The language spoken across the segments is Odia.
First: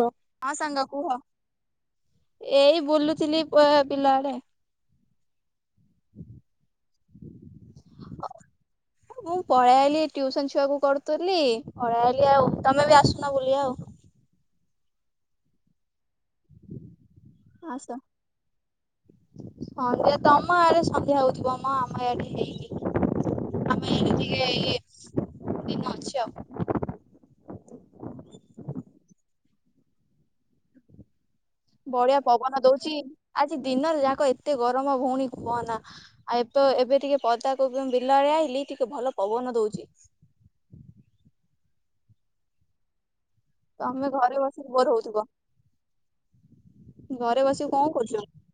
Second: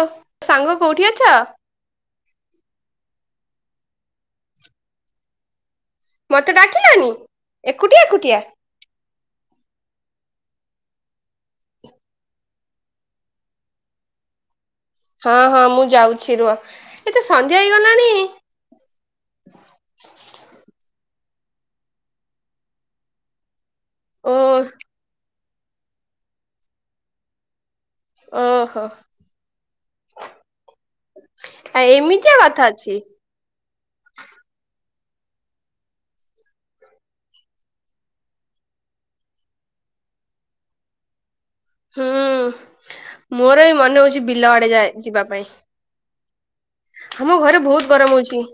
ହଁ ସାଙ୍ଗ କୋଉଠି କୁହ, ଅଛ ଏଇ ବୁଲୁଥିଲି ପୁଅ ବିଲଆଡେ। ମତେ ଡାକିଲନି ଏକୁଟିଆ ଏକୁଟିଆ। ମୁଁ ପଳେଇ ଆଇଲି ଟିଉସନ୍ ଛୁଆକୁ କରୁଥିଲି ପଳେଇ ଆଇଲି ଆଉ ତମେ ବି ଆସୁନ ବୁଲିବା ଆଉ। ହଁ ହଁ ମୁଁ ଯାଉଛି ରୁହ, ଏତେ ସନ୍ଧ୍ୟା ଆସ। ହେଇଗଲାଣି ସନ୍ଧ୍ୟା ତମ ଆଡ଼େ ସନ୍ଧ୍ୟା ହଉଥିବ ମ ଆମ ଏଆଡ଼େ ହେଇନି। ଆମେ ଏ ଓ ଟିକେ ଇଏ ଦିନ ଅଛି ଆଉ। ଓହୋ। ଆ ବଢିଆ ଏମିତିଆ ପବନ କଥା ଦଉଛି। ଅଛି। ଆଜି ଦିନରେ ଯାକ ଏତେ ଗରମ ଭଉଣୀ କୁହନା। ଆଉ ଏବେ ତ୍ ଏବେ ଟିକେ ପଦାକୁ କନ୍ ବିଲଆଡ଼େ ଆଇଲି ଟିକେ ଭଲ ପବନ ଦଉଛି। ହୁଁ ମୋର ବି ମନେ ତମେ ହଉଛି ଘରେ ବିଲ ବସିକି ଆଡ଼େ ବୋର ଯାଏ ହଉଥିବ ଯିବା ପାଇଁ। ଆମ ଘରେ ବସିକି କଣ ବହୁତ କରୁଛ ଗରମ ହଉଛି,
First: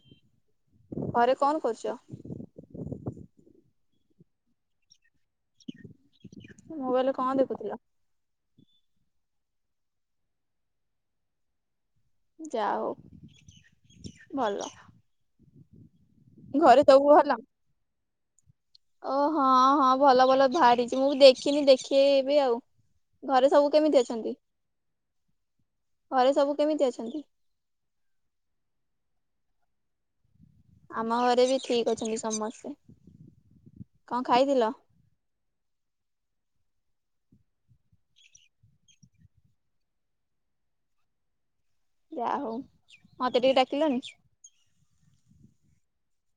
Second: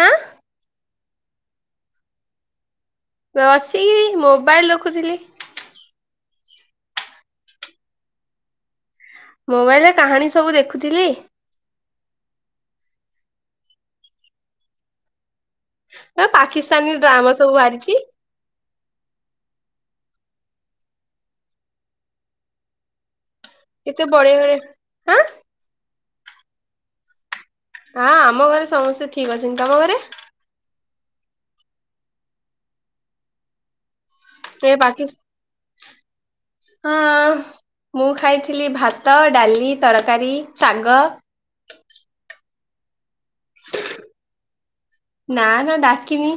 ହାଁ? ଘରେ କଣ କରୁଛ? ବସିକିରି ମୋବାଇଲ୍ ଦେଖୁଥିଲି। ମୋବାଇଲରେ କଣ ଦେଖୁଥିଲ? ମୋବାଇଲରେ କାହାଣୀ ସବୁ ଦେଖୁଥିଲି। ଯାହଉ ଭଲ। ନା ଘରେ ପାକିସ୍ତାନୀ ସବୁ ଭଲ? ଡ୍ରାମା ସବୁ ବାହାରିଛି। ଓ ହଁ ହଁ ଭଲ ଭଲ ବାହାରିଛି ମୁଁ ବି ଦେଖିନି ଦେଖିବି ଆଉ। ଘରେ ସବୁ କେମିତି କେତେ ଅଛନ୍ତି, ବଢିଆ ବଢିଆ ହାଁ ଘରେ ସବୁ କେମିତି ଅଛନ୍ତି? ହଁ ଆମ ଘରେ ସମସ୍ତେ ଠିକ୍ ଅଛନ୍ତି, ତମ ଘରେ? ଆମ ଘରେ ବି ଠିକ୍ ଅଛନ୍ତି ସମସ୍ତେ। କଣ ଖାଇଥିଲ? ଏ ପାକିସ୍ ହଁ ମୁଁ ଖାଇଥିଲି ଭାତ, ଡାଲି, ତରକାରୀ, ଶାଗ। ଯା ହଉ ମତେ ଟିକେ ଡାକିଲନି। ନା ନା ଡାକିନି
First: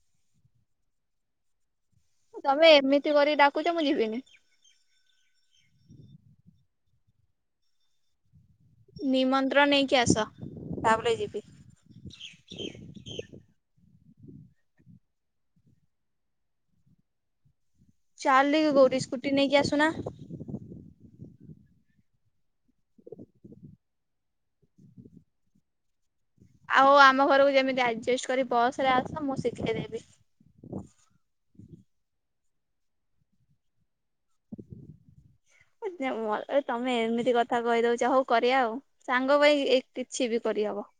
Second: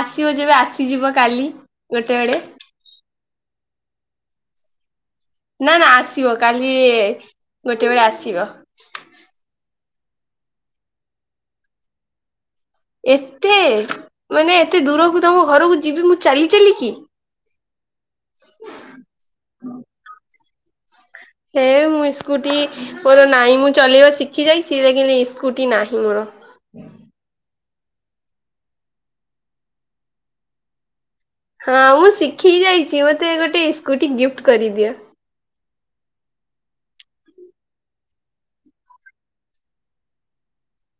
ଆସିବ ଯେବେ ଆସିଯିବ କାଲି। ଗୋଟେ ବେଳେ ତମେ ଏମିତି କରିକି ଡାକୁଚ ମୁଁ ଯିବିନି। ନା ନା ଆସିବ କାଲି ଗୋଟେ ବେଳେ ଆସିବ। ନିମନ୍ତ୍ରଣ ନେଇକି ଆସ ତା ପରେ ଯିବି। ଏତେ ମାନେ ଏତେ ଦୂରକୁ ତମ ଘରକୁ ଯିବି ମୁଁ ଚାଲି ଚାଲିିକି। ଚାଲିକି କୋଉଟି ସ୍କୁଟି ନେଇକି ଆସୁନା। ସେ ମୁଁଇ ସ୍କୁଟି ମୋର ନାହିଁ ମୁଁ ଚଲେଇବା ଶିଖି ଯାଇ ସିଟା କିନ୍ତ ଇ ସ୍କୁଟି ନାହିଁ ମୋର। ଆଉ ଆମ ଘରକୁ ଯେମିତି ଆଡଜଷ୍ଟ କରି ବସରେ ଆସ ମୁଁ ଶିଖେଇ ଦେବି। ହଁ ମୁଁ ଶିଖି ଯାଇଛି ମୋତେ ଗୋଟେଇ ସ୍କୁଟି ଗିଫ୍ଟ କରିଦିଅ। ଏତେ ମଲେ ତମେ ଏମିତି କଥା କହି ଦଉଛ ହଉ କରିବା ଆଉ। ସାଙ୍ଗ ଭାଇ ଏଇ କିଛି ବି କରିହବ।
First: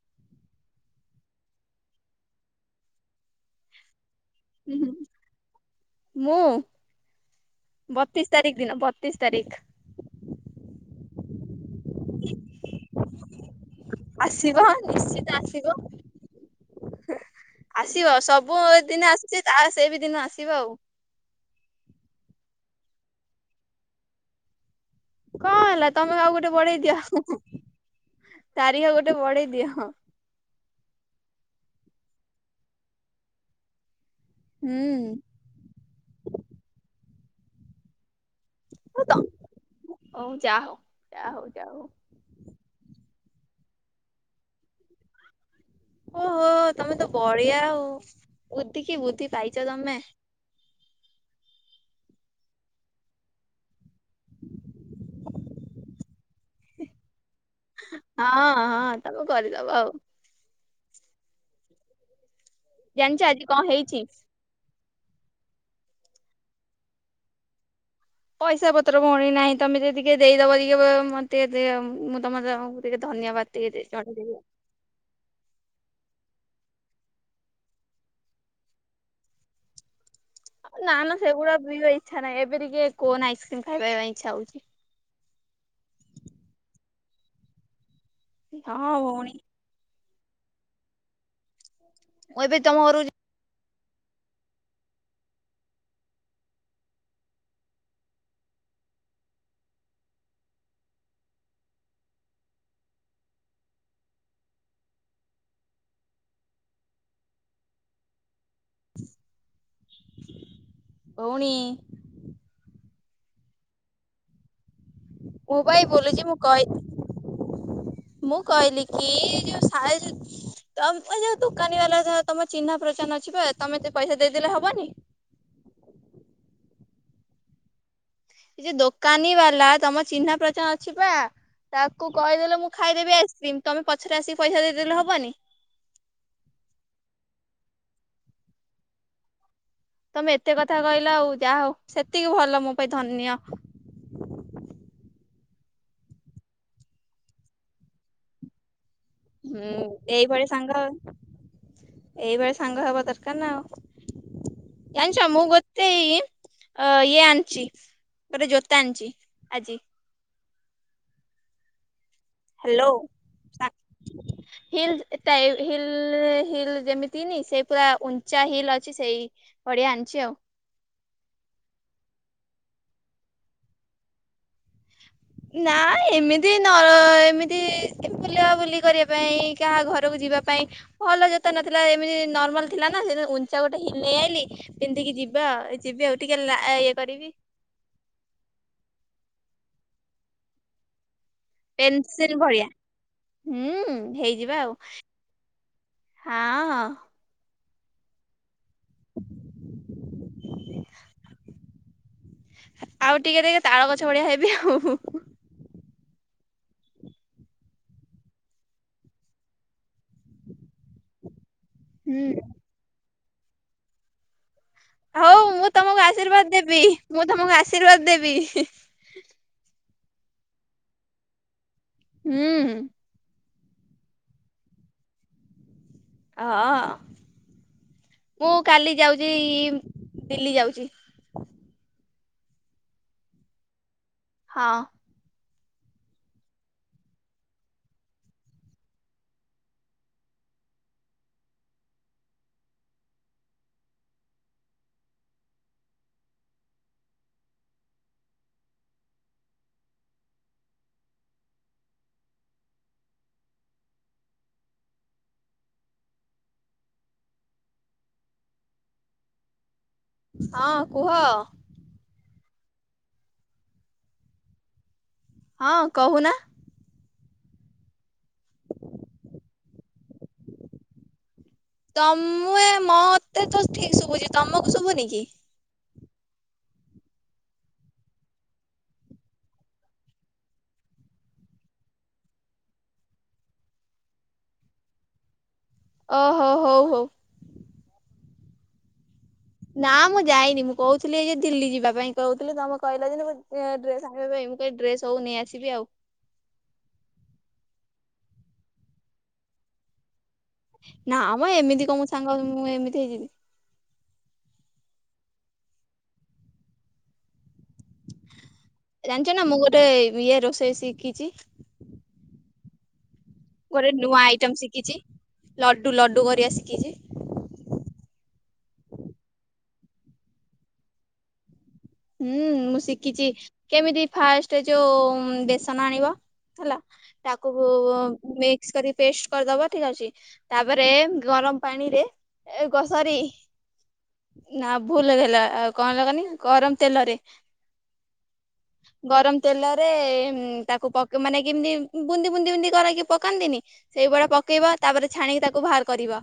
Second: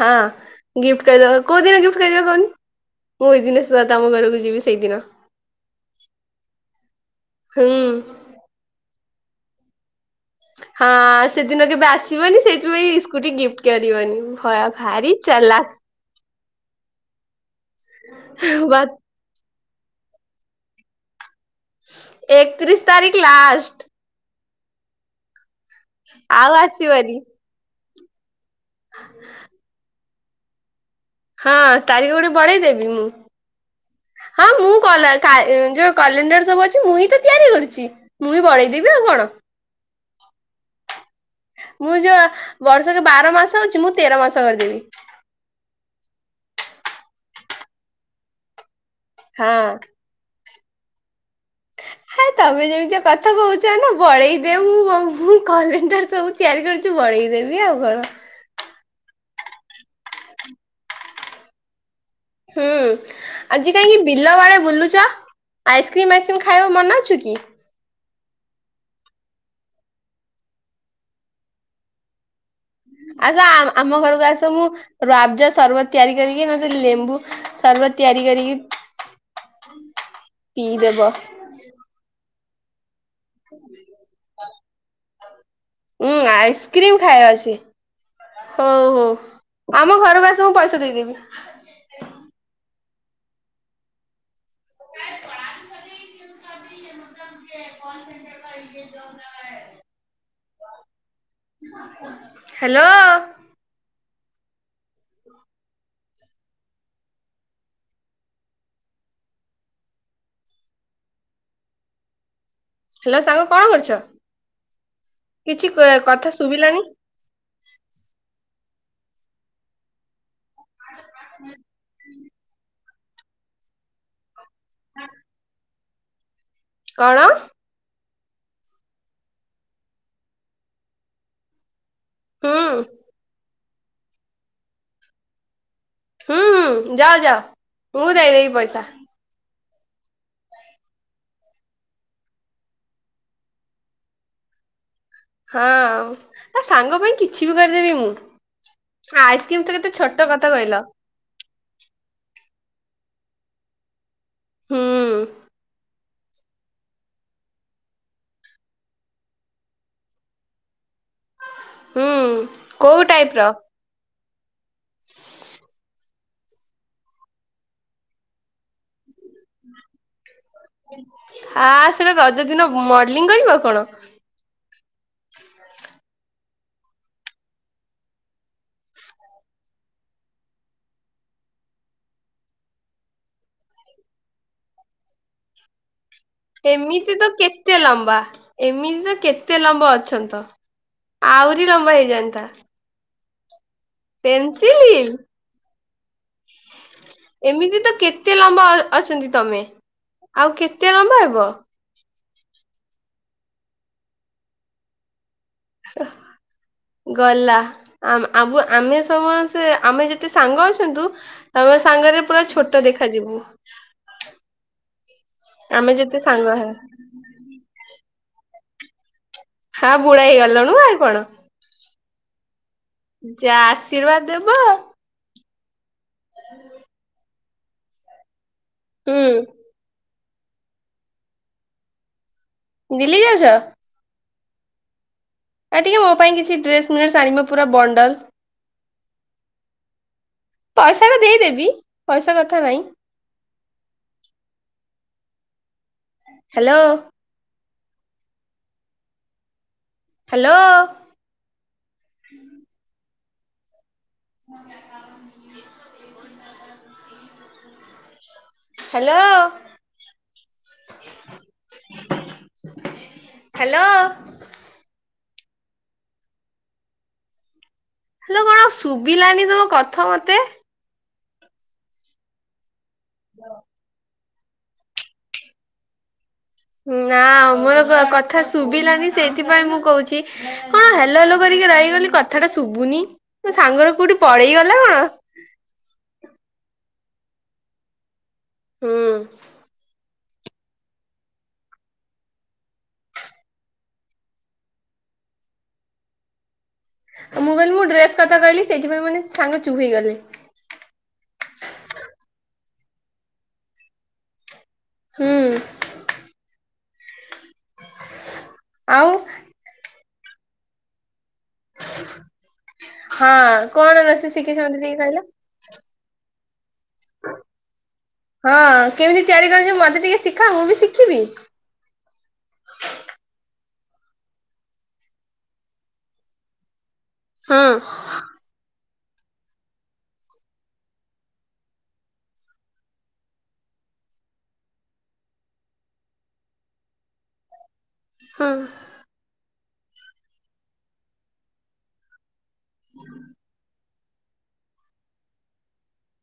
ହଁ ଗିଫ୍ଟ କରିଦବା କୋଉ ଦିନ ଗିଫ୍ଟ କର କହୁନି ମୁଁ ଏଇଦିନ ତମ ଘରକୁ ଯ। ମୁଁ ହୁଁ ବତିଶ ତାରିଖ ଦିନ ବତିଶ ତାରିଖ। ହଁ ସେଦିନ କି ଆସିବନି ସେଇଥିପାଇଁ ଇ ସ୍କୁଟି ଗିଫ୍ଟ କରିବନି ଆସିବ ଭୟ ଭାରି ନିଶ୍ଚିତ ଆସିବ ଚାଲାକ ଆସିବ ସବୁ ବା ଦିନ ଆସୁଛି ସେଇ ବି ଦିନ ଆସିବ ଆଉ ଏକତିରିଶ ତାରିଖ ଲାଷ୍ଟ କଣ ହେଲା ତମେ ଆଉ ଗୋଟେ ବଢେଇ ଦିଅ। ତାରିଖ ଗୋଟେ ବଢ଼େଇ ଦିଅ ହଁ। ହଁ ତାରିଖ ଗୋଟେ ବଢ଼େଇ ଦେବି ମୁଁ ହଁ ମୁଁ ହୁଁ କଲା ଖାଏ। ଯୋଉ କ୍ୟାଲେଣ୍ଡର ସବୁ ଅଛି ମୁଁ ହିଁ ତ ତିଆରି କରିଛି ମୁଁ ହିଁ ବଳେଇଦେବି ଆଉ କଣ? ହଉ ଯାହା ହଉ। ଯା ହଉ ଯା ହଉ ମୁଁ ଯୋଉ ବର୍ଷକ ବାର ମାସ ହଉଛି ମୁଁ ତେର ମାସ କରିଦେବି। ଓହୋ ତମେ ତ ବଢିଆ ଆଉ ବୁଧି କି ବୁଦ୍ଧି ହଁ ପାଇଛ ତମେ ହେ ତମେ ଯେମିତିଆ କଥା କହୁଛ ନା ବଳେଇ ଦେ ମୁଁ ମୁଁ କଲେଣ୍ଡର ସବୁ ତିଆରି କରୁଛି ବଳେଇ ଦେବି ଆଉ କଣ? ହଁ ହଁ ତମେ କରିଦବ ଆଉ। ହୁଁ ଜାଣିଛ କଣ ଆଜି ହେଇଛି କାହିଁକି ବିଲ ବାଡେ ବୁଲୁଛ? ଆଇସ୍କ୍ରିମ୍ ଆ ଇସ୍କ୍ରିମ୍ ଖାଇବା ମନ ଅଛି କି? ପଇସା ପତ୍ର ଭଉଣି ନାହିଁ ତମେ ଯଦି କିଏ ଦେଇଦବ ଟିକେ ମତେ ମୁଁ ତମେ ଦ ଆସ ଆମ ଘରକୁ ଆସ ମୁୁ ରାଜ ସରବତ ତିଆରି କରିକି ନ ଲେମ୍ବୁ ସରବତ ତିଆରି କରିକି ନା ପିଇଦବ। ନା ସେଗୁଡା ପିଇବା ଇଚ୍ଛା ନାହିଁ ଏବେ ଟିକିଏ କୋନ ଆଇସ୍କ୍ରିମ ଖାଇବା ପାଇଁ ଇଛା ହଉଛି। ଉଁ ଆଇସ୍କ୍ରିମ ଖାଇବା ଅଛି ହଉ ହଁ ହଉ। ଭଉଣୀ ଆମ ଘରକୁ ଆସ ମୁ ପଇସା ଦେଇଦେବି ମୁ ଏବେ ତମ ଘରକୁ ଯି [unintelligible] ହ୍ୟାଲୋ। ଭଉଣୀ ହ୍ୟାଲୋ ସାଙ୍ଗ କଣ କରୁଛ ମୁଁ କିଛି ପା ଏଇ ବୁଲୁଚି କଥା ମୁଁ କହି ଶୁଭିଲାନି ମୁଁ କହିଲି କି ଯୋଉ ସାଇରୁ ତମ ଏ ଯୋଉ ଦୋକାନୀ ବାଲା ଯାହା ତମ ଚିନ୍ହା ପ୍ରଚନ ଅଛିିପା ତମେତେ ପଇସା ଦେଇଦେଲେ ହବନି କଣ? କିଛି ଦୋକାନୀ ବାଲା ତମ ଚିହ୍ନା ପ୍ରଚନ ଅଛି ପା ତାକୁ ହୁଁ କହିଦେଲେ ମୁଁ ହୁଁ ଖାଇଦେବି ଆଇସ୍କ୍ରିମ୍ ତମେ ପଛରେ ଆସିକି ପଇସା ଦେଇଦେଲେ ହବନି? ହୁଁ ହୁଁ ଯାଅ ଯାଅ ମୁଁ ଦେଇଦେବି ପଇସା ତମେ ଏତେ କଥା କହିଲ ଆଉ ଯାହା ହଉ ସେତିକି ଭଲ ମୋ ପାଇଁ ଧନ୍ୟ ହଁ ନା ସାଙ୍ଗ ପାଇଁ କିଛି ବି କରିଦେବି ମୁଁ ଆଇସ୍କ୍ରିମ ତ ହୁଁ କେତେ ଛୋଟ ଏଇଭଳି କଥା ସାଙ୍ଗ କହିଲ ଏଇଭଳି ସାଙ୍ଗ ହବା ଦରକାର ନା ଆଉ ହୁଁ ଜାଣିଛ ମୁଁ ଗୋତେ ଏଇ ଆ ଇଏ ଆଣିଛି ଗୋଟେ ଜୋତା ଆଣିଛି ଆଜି। ହୁଁ। ହାଲୋ କୋଉ ଟାଇପ ର ସା ହିଲ୍ ଏଇଟା ହିଲ୍ ହିଲ୍ ହିଲ୍ ଯେମି ତିନି ସେ ପୁରା ଉଞ୍ଚା ହିଲ୍ ଅଛି ସେଇ ପଡିଆ ଆଣିଛି ଆଉ। ଆ ସେଇଟା ରଜ ଦିନ ମଡଲିଙ୍ଗ୍ କରିବ କଣ? ହୁଁ। ନାଇଁ ଏମିତି ନ ଏମିତି ଟିକେ ବୁଲାବୁଲି କରିବା ପାଇଁ କାହା ଘରକୁ ଯିବା ପାଇଁ ଭଲ ଜୋତା ନଥିଲା ଏମିତି ନର୍ମାଲ୍ ଥିଲା ନା ସେଇଥିପାଇଁ ଉଞ୍ଚା ଗୋଟେ ହିଲ୍ ନେଇଆଇଲି। ପିନ୍ଧିକି ଯିବା ଆଉ ଏଇ ଯିବି ଆଉ ଟିକେ ଲା ଇଏ ଏମିତି ତ କରିବି। କେତେ ଲମ୍ବା ଏମିତି ତ କେତେ ଲମ୍ବ ଅଛନ୍ତି ତ ଆଉ ପେନସିଲ୍ ଭଳିଆ ହୁଁ। ପେନସିଲ୍। ହାଁ ହଁ। ଏମିତି ତ କେତେ ଲମ୍ବା ଅ ଅଛନ୍ତି ତମେ ଆଉ କେତେ ଲମ୍ବା ହେବ? ଆଉ ଟିକେ ଟିକେ ରେ ତାଳ ଗଛ ଭଳିଆ ହେବି ଆଉ ହୁଁ ହୁଁ। ଆ। ଗଲା ଆମ ଆମ୍ବ ଆମେ ସମସ୍ତେ ଆମେ ଯେତେ ସାଙ୍ଗ ଅଛନ୍ତୁ ତମ ସାଙ୍ଗରେ ହୁଁ ପୁରା ଛୋଟ ଦେଖାଯିବୁ। ହଉ ମୁଁ ଆମେ ତମକୁ ଯେତେ ଆର୍ଶୀବାଦ ସାଙ୍ଗ ହେ ଦେବି ମୁଁ ତମକୁ ଆର୍ଶୀବାଦ ଦେବି ହିଁ। ହଁ ଆଉ ବୁଢୀ ହେଇଗଲଣୁ ଆଉ କଣ। ହୁଁ ହୁଁ। ଯିଏ ଆର୍ଶୀବାଦ ଦେବ ହଁ ମୁଁ କାଲି ହୁଁ ଯାଉଛି ଦିଲ୍ଲୀ ଯାଉଛି। ଦିଲ୍ଲୀ ଯାଉଛ? ହଁ। ଏ ଟିକେ ମୋ ପାଇଁ କିଛି ଡ୍ରେସ୍ ମ୍ରେସ୍ ଆଣିବ ପୁରା ବଣ୍ଡଲ। ପଇସା ଟା ଦେଇ ଦେବି ପଇସା କଥା ନାହିଁ। ହାଲୋ। ହାଲୋ। [inaudible] ହାଲୋ। ହଁ କୁହ। ହାଲୋ। ହଁ କହୁନା। ହାଲୋ କଣ ଶୁଭିଲାନି ତମ କଥା ମତେ? ତମେ ମତେ ତ ଠିକ୍ ଶୁଭୁଛି ତମକୁ ଶୁଭୁନି କି? ନା ମୋର କଥା ଶୁଭିଲାନି ସେଇଥିପାଇଁ ମୁଁ କହୁଛି କଣ ହାଲୋ ହାଲୋ କରିକି ରହିଗଲୁ କଥାଟା ଶୁଭୁନି ତୋ ସାଙ୍ଗର କୋଉଠି ପଳେଇଗଲା କଣ? ଓ ହୋ ହଉ ହଉ। ହୁଁ। ନା ମୁଁ ଯାଇନି ମୁଁ କହୁଥିଲି ଏଇ ଯୋଉ ଦିଲ୍ଲୀ ଯିବା ପାଇଁ କହୁଥିଲି ତମେ କହିଲ ଯେନ୍ତି ମୋ ଡ୍ରେସ୍ ଆଣିବା ପାଇଁ ମୁଁ ଏ ଡ୍ରେସ୍ ସବୁ ନେଇ ଆସିବି ଆଉ। ଆଉ ମୁଁ କହିଲି ମୁଁ ଡ୍ରେସ୍ କଥା କହିଲି ସେଇଥିପାଇଁ ବୋଧେ ସାଙ୍ଗ ଚୁପ୍ ହେଇଗଲେ। ନା ମ ଏମିତି କଁ ମୁଁ ସାଙ୍ଗ ମୁଁ ଏମିତି ହେଇଯିବି। ହୁଁ ହୁଁ। ଆଉ ଜାଣିଛ ନା ମୁଁ ଗୋଟେ ଇଏ ରୋଷେଇ ଶିଖିଛି। ହଁ, ଗୋଟେ କଣ ନୂଆ ରୋଷେଇ ଆଇଟମ ଶିଖିଛ ମତେ ଶିଖିଛି। ଟିକେ କଇଲ? ଲଡୁ ଲଡୁ କରିବା ଶିଖିଛି। ହଁ, କେମିତି ତିଆରି କରୁଚ? ମତେ ଟିକେ ଶିଖାଅ। ମୁଁ ବି ଶିଖିବି। ହୁଁ, ମୁଁ ଶିଖିଛି। କେମିତି ଫାଷ୍ଟ ଯୋଉ ବେସନ ଆଣିବ? ହେଲା। ତାକୁ ହୁଁ ପେଷ୍ଟ କରିଦବ। ଠିକ୍ ଅଛି। ତା ପରେ ଗରମ ପାଣିରେ ଏ କଅ ସରି। ନା, ଭୁଲ ହେଇଗଲା। ଆଉ କଣ ହେଲା କଅନି? ଗରମ ତେଲରେ ହୁଁ। ଗରମ ତେଲରେ, ତାକୁ ପକେ ମାନେ କେମିତି? ବୁନ୍ଦି ବୁନ୍ଦି ବୁନ୍ଦି କରକି ପକାନ୍ତିନି। ସେଇଭଳିଆ ପକେଇବ। ତା ପରେ ଛାଣିକି ତାକୁ ବାହାର କରିବ,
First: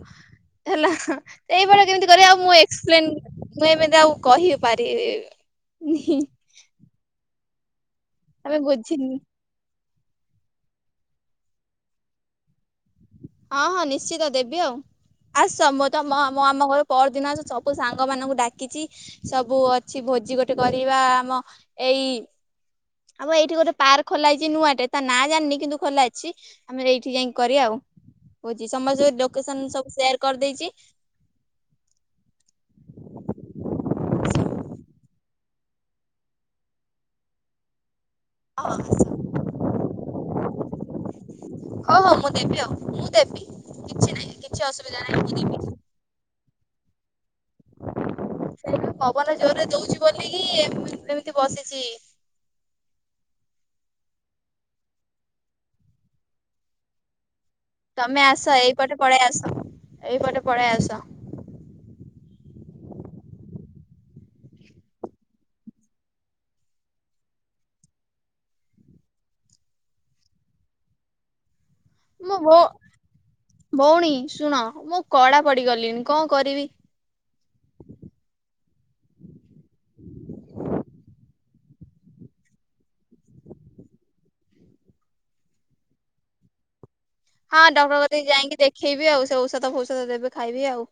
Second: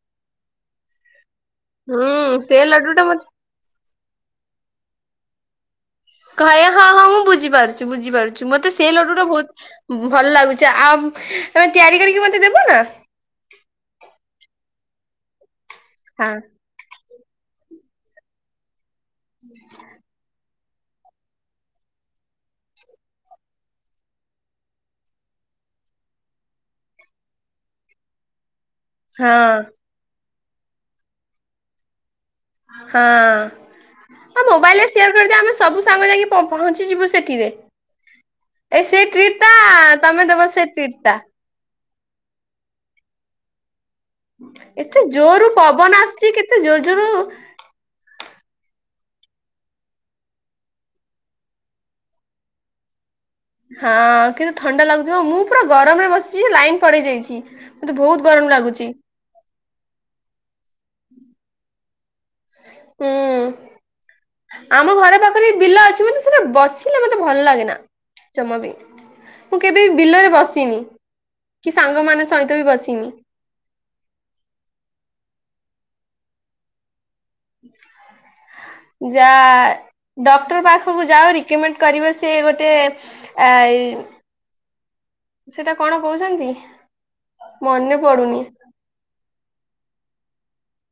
ହେଲା। ଏଇ ଭଳିଆ କେମିତି କରିବ? ଆଉ ହୁଁ ମୁଁ ସେ ଲଡୁ ଟା ଏକ୍ସପ୍ଲେନ୍ ମତେ ମୁଁ ଏମିତି ଆଉ କହି ପାରିବିିନି। କହିବ ହଁ ହଁ, ମୁଁ ବୁଝିପାରୁଛି, ବୁଝିପାରୁଛି। ତମେ ମତେ ସେଇ ବୁଝିନି ଲଡୁଟା ବହୁତ ଭଲ ଲାଗୁଚି। ଆଉ ତମେ ତିଆରି କରିକି ମତେ ଦେବ ନା? ହଁ ହଁ, ନିଶ୍ଚିତ ଦେବି ଆଉ। ଆସ ମୁଁ ତଁ ହଁ ମ-ମ-ଆମ ଘଏ ପଅରିଦିନ ଆସ ସବୁ ସାଙ୍ଗମାନଙ୍କୁ ଡାକିଚି। ସବୁ କିଛି ଭୋଜି ଗୋଟେ କରିବା। ଆମ ଏଇ ଆଉ ଏଇଠି ଗୋଟେ ପାର୍କ ଖୋଲା ହେଇଛି ନୂଆ ଟେ। ତା ନାଁ ଜାଣିନି କିନ୍ତୁ ଖୋଲାହେଇଛି। ଆମେ ଏଇଠି ଯାଇକି କରିବା ଆଉ ଭୋଜି। ସମସ୍ତଙ୍କୁ ହଁ। ଲୋକେସନ୍ ସବୁ ସେୟାର କରିଦେଇଛି। ହଁ। ହଁ ମୋବାଇଲ ରେ ସେୟାର କରିଦେ। ଆମେ ସବୁ ସାଙ୍ଗ ଯାଇକି ପ-ପହଞ୍ଚିଯିବୁ ସେଠିରେ। ଏ ସେ ହଉ ଟ୍ରିଟଟା, ତମେ ଦବ ସେ ଟ୍ରିଟଟା। ହଉ ହଉ, ମୁଁ ଦେବି ଆଉ। ମୁଁ ଦେବି। କିଛି ନାହିଁ କିଛି ଅସୁବିଧା ଏତେ ନାହିଁ ମୁଁ ଜୋର୍ରୁ ଦେବି ପବନ ଆସୁଛି, କେତେ ଜୋର୍ ଜୋର୍? ସେଇ ପବନ ଜୋର୍ରେ ଦଉଛି ବୋଲିକି ଏମିତି ବସିଚି। ହଁ କିନ୍ତୁ ଥଣ୍ଡା ଲାଗୁଥିବ। ମୁଁ ପୁରା ଗରମରେ ବସିଚି। ଲାଇନ୍ ପଳେଇ ଯାଇଚି। ତମେ ଆସ। ଏଇ ପଟେ ପଳେଇ ଆସ। ଏଇ ପଟେ ପଳେଇ ଆସ। ହୁଁ। ଆମ ଘର ପାଖରେ ବିଲ ଅଛି। ମତେ ସେଟା ବସିଲେ, ମତେ ଭଲ ଲାଗେନା। ମୁଁ କେବେ ବି ବିଲରେ ବସିନି? କି ସାଙ୍ଗମାନେ ସହିତ ମୁଁ ବି ବସିନି? ଭଉଣୀ ଶୁଣ। ମୁଁ କଳା ପଡିଗଲିଣି କଣ କରିବି? ଯା ଡକ୍ଟର ପାଖକୁ ଯାଅ। ରିକମେଣ୍ଡ୍ କରିବ ସିଏ ଗୋଟେ ଆ ଇ। ସେଇଟା କଣ କହୁଛନ୍ତି? ହଁ ଡକ୍ଟର ମନେ କତିକି ପଡୁନି। ଯାଇକି ଦେଖେଇବି ଆଉ। ସେ ଔଷଧ ଫୌଷଧ ଦେବେ ଖାଇବି ଆଉ।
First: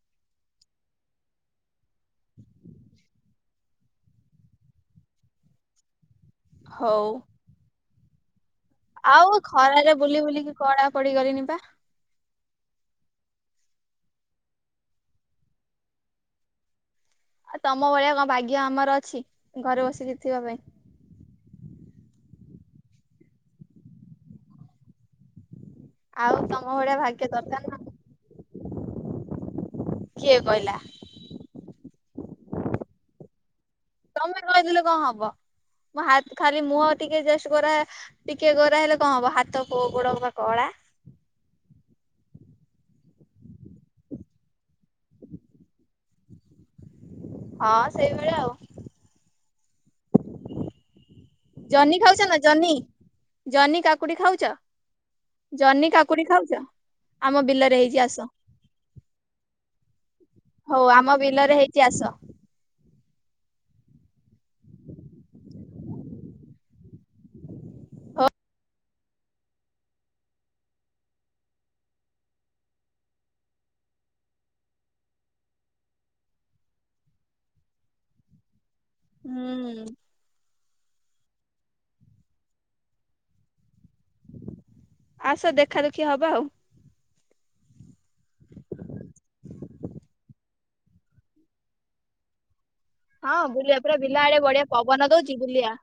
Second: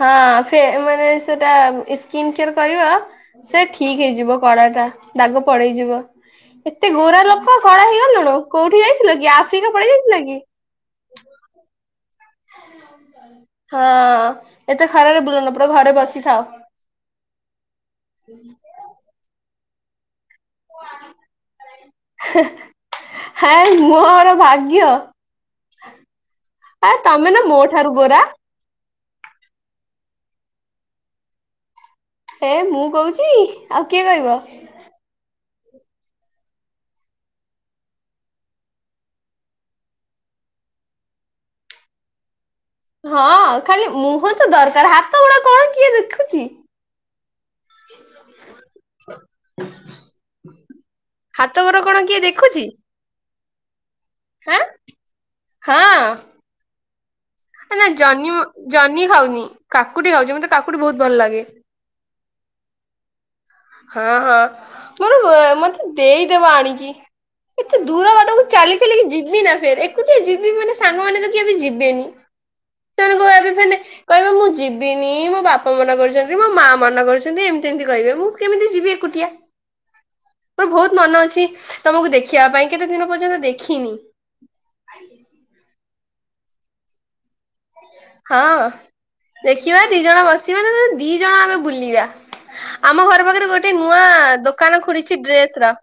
ହଁ, ଫେ ମାନେ ସେଟା ସ୍କିନ୍ କେୟାର କରିବ। ସେ ଠିକ୍ ହେଇଯିବ କଳାଟା। ଦାଗ ପଳେଇ ଯିବ। ଏତେ ହଉ ଗୋରା ଲୋକ କଳା ହେଇଗଲୁଣୁ। କୋଉଠି ଯାଇଥିଲ କି ଆଉ ଆଫ୍ରିକା ପଳେଇ ଖରାରେ ବୁଲି ଯାଇଥିଲ କି? ବୁଲିକି କଳା ପଡ଼ିଗଲିଣି ବା। ହଁ, ଏତେ ଖରାରେ ବୁଲନା। ପୁରା ଘରେ ବସି ଥାଅ। ଆଉ ତମ ଭଳିଆ କଣ ଭାଗ୍ୟ ଆମର ଅଛି? ଘରେ ବସିକି ଥିବା ପାଇଁ। ହେ। ହେଇ ମୋର ଭାଗ୍ୟ। ଆଉ ତମ ହେ ଭଳିଆ ଭାଗ୍ୟ ତମେ ନା ମୋ ଦରକାର ଠାରୁ ଗୋରା। କିଏ କହିଲା? ହେ ମୁଁ କହୁଛି। ଆଉ କିଏ କହିବ? ତମେ କହିଦେଲେ କଣ ହବ। ମଁ ହାତ୍ ଖାଲି ମୁହଁ ଟିକେ ଜଷ୍ଟ ଗୋରା ଟିକେ ଗୋରା ହେଲେ କଣ ହବ ହାତ ଗୋ ଗୋଡ଼ ପା କଳା। ହଁ ଖାଲି ମୁହଁ ତ ଦରକାର। ହାତ ଗୋଡ କଣ କିଏ ଦେଖୁଛି। ହଁ ସେଇଭଳିଆ ଆଉ। ହାତ ଗୋଡ କଣ ଜହ୍ନି କିଏ ଖାଉଛ ନା ଦେଖୁଛି ଜହ୍ନି। ଜହ୍ନି, କାକୁଡି ଖାଉଛ? ହାଁ ଜହ୍ନି, ହଁ। କାକୁଡି ଖାଉଛ? ଆମ ବିଲରେ ନା ହେଇଛି ଆସ। ଜହ୍ନି ଜହ୍ନି ଖାଉନି କାକୁଡି ଖାଉଛି ମତେ କାକୁଡି ବହୁତ ଭଲ ଲାଗେ। ଇତିହାସ ହଁ ହଁ ମୋର ମତେ ଦେଇଦବ ଆଣିକି। ଏତେ ଦୂର ହଉ। ବାଟକୁ ଚାଲିଚାଲି ଯିବି ନା ଫେର ଏକୁଟିଆ ଜିବିମାନେ ସାଙ୍ଗମାନେ [unintelligible] ଆମେ ଯିବିନି। ସେମାନେ କହିବେ ଆବେ ଫେର କହିବେ ମୁଁ ଯିବିନି ମୋ ବାପା ମନା କରିଛନ୍ତି। ମୋ ମା ମନା କରିଛନ୍ତି। ଏମିତି ଏମିତି କହିବେ ମୁଁ କେମିତି ଯିବି? ଏକୁଟିଆ। ହୁଁ ମୋର ବହୁତ ମନ ଅଛି ତମକୁ ଦେଖିବା ପାଇଁ କେତେ ଦିନ ପର୍ଯ୍ୟନ୍ତ ଦେଖିନି। ଆସ ଦେଖାଦେଖି ହବା ଆଉ। ହଁ ଦେଖିବା ଦି ଜଣ ବସିବା ନା ଦି ଜଣ ଆମେ ବୁଲିବା। ଆମ ଘର ହଁ ପାଖରେ ଗୋଟେ ବୁଲିବା ପୁରା ନୂଆ ବିଲ ଆଡେ ବଢିଆ ଦୋକାନ ପବନ ଖୋଲିଛି ଦଉଛି ଡ୍ରେସ ର ବୁଲିବା।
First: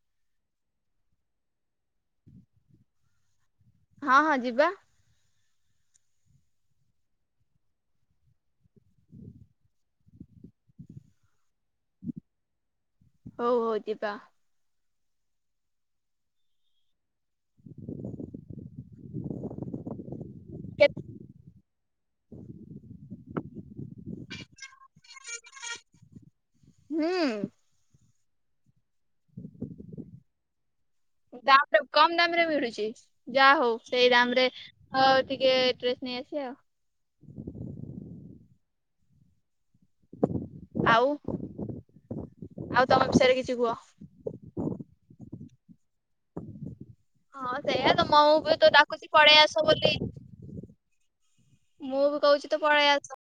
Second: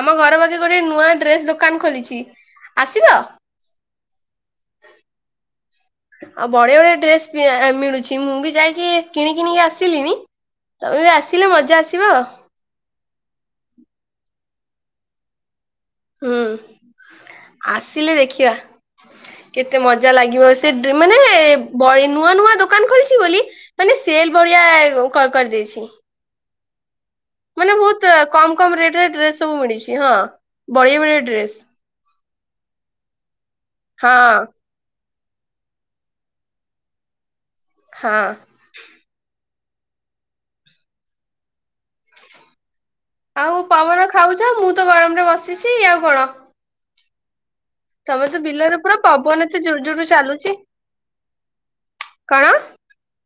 ଆମ ଘର ପାଖେ ଗୋଟେ ନୂଆ ଡ୍ରେସ ଦୋକାନ ଖୋଲିଛି ଆସିବ। ହଁ ହଁ ଯିବା। [inaudible] ଅ ବଢ଼ିଆ ବଢ଼ିଆ ଡ୍ରେସ ବି ମିଳୁଛି। ମୁଁ ବି ଯାଇକି କିଣିକି ନେଇ ଆସିଲିଣି ତମେ ବି ଆସିଲେ ମଜା ଆସିବ। ହଉ ହଉ ଯିବା। ହୁଁ ଆସିଲେ ଦେଖିବା। କେତେ ମଜା ଲାଗିବ ସେ ମାନେ ନୂଆ ନୂଆ ଦୋକାନ ଖୋଲିଚି ବୋଲି ମାନେ ସେଲ ବଳିଆ କ-କରିଦେଇଛି। ହୁଁ ମାନେ ବହୁତ ତ କମ କମ ରେଟ ଡ୍ରେସ ସବୁ ମିଳିଚୁ ହଁ ବଢିଆ ବଢିଆ ଡେ ଦାମରେ କମ ଦାମ ରେ ମିଳୁଚି। ଯା ହଉ ସେଇ ଦାମ ହଁ ରେ ଅ ଟିକେ ଡ୍ରେସ ନେଇ ଆସିବା। ହଁ ଆଉ ଆଉ ତମ ସେ ଆଉ ପବନ ଖାଉଚ ମୁଁ ତ ଗରମରେ ବସିଚି ଆଉ କଣ ହଁ ସେଇଆ ତମେ ତମକୁ ବି ତ ବିଲରେ ପୁରା ଡାକୁଚି ପବନ ପଳେଇ ଏତେ ଆସ ଜୋର ବୋଲି ଜୋରରେ ଚାଲୁଛି। ମୁଁ ବି କଣ? କହୁଚି ତ ପଳେଇ ଆସ।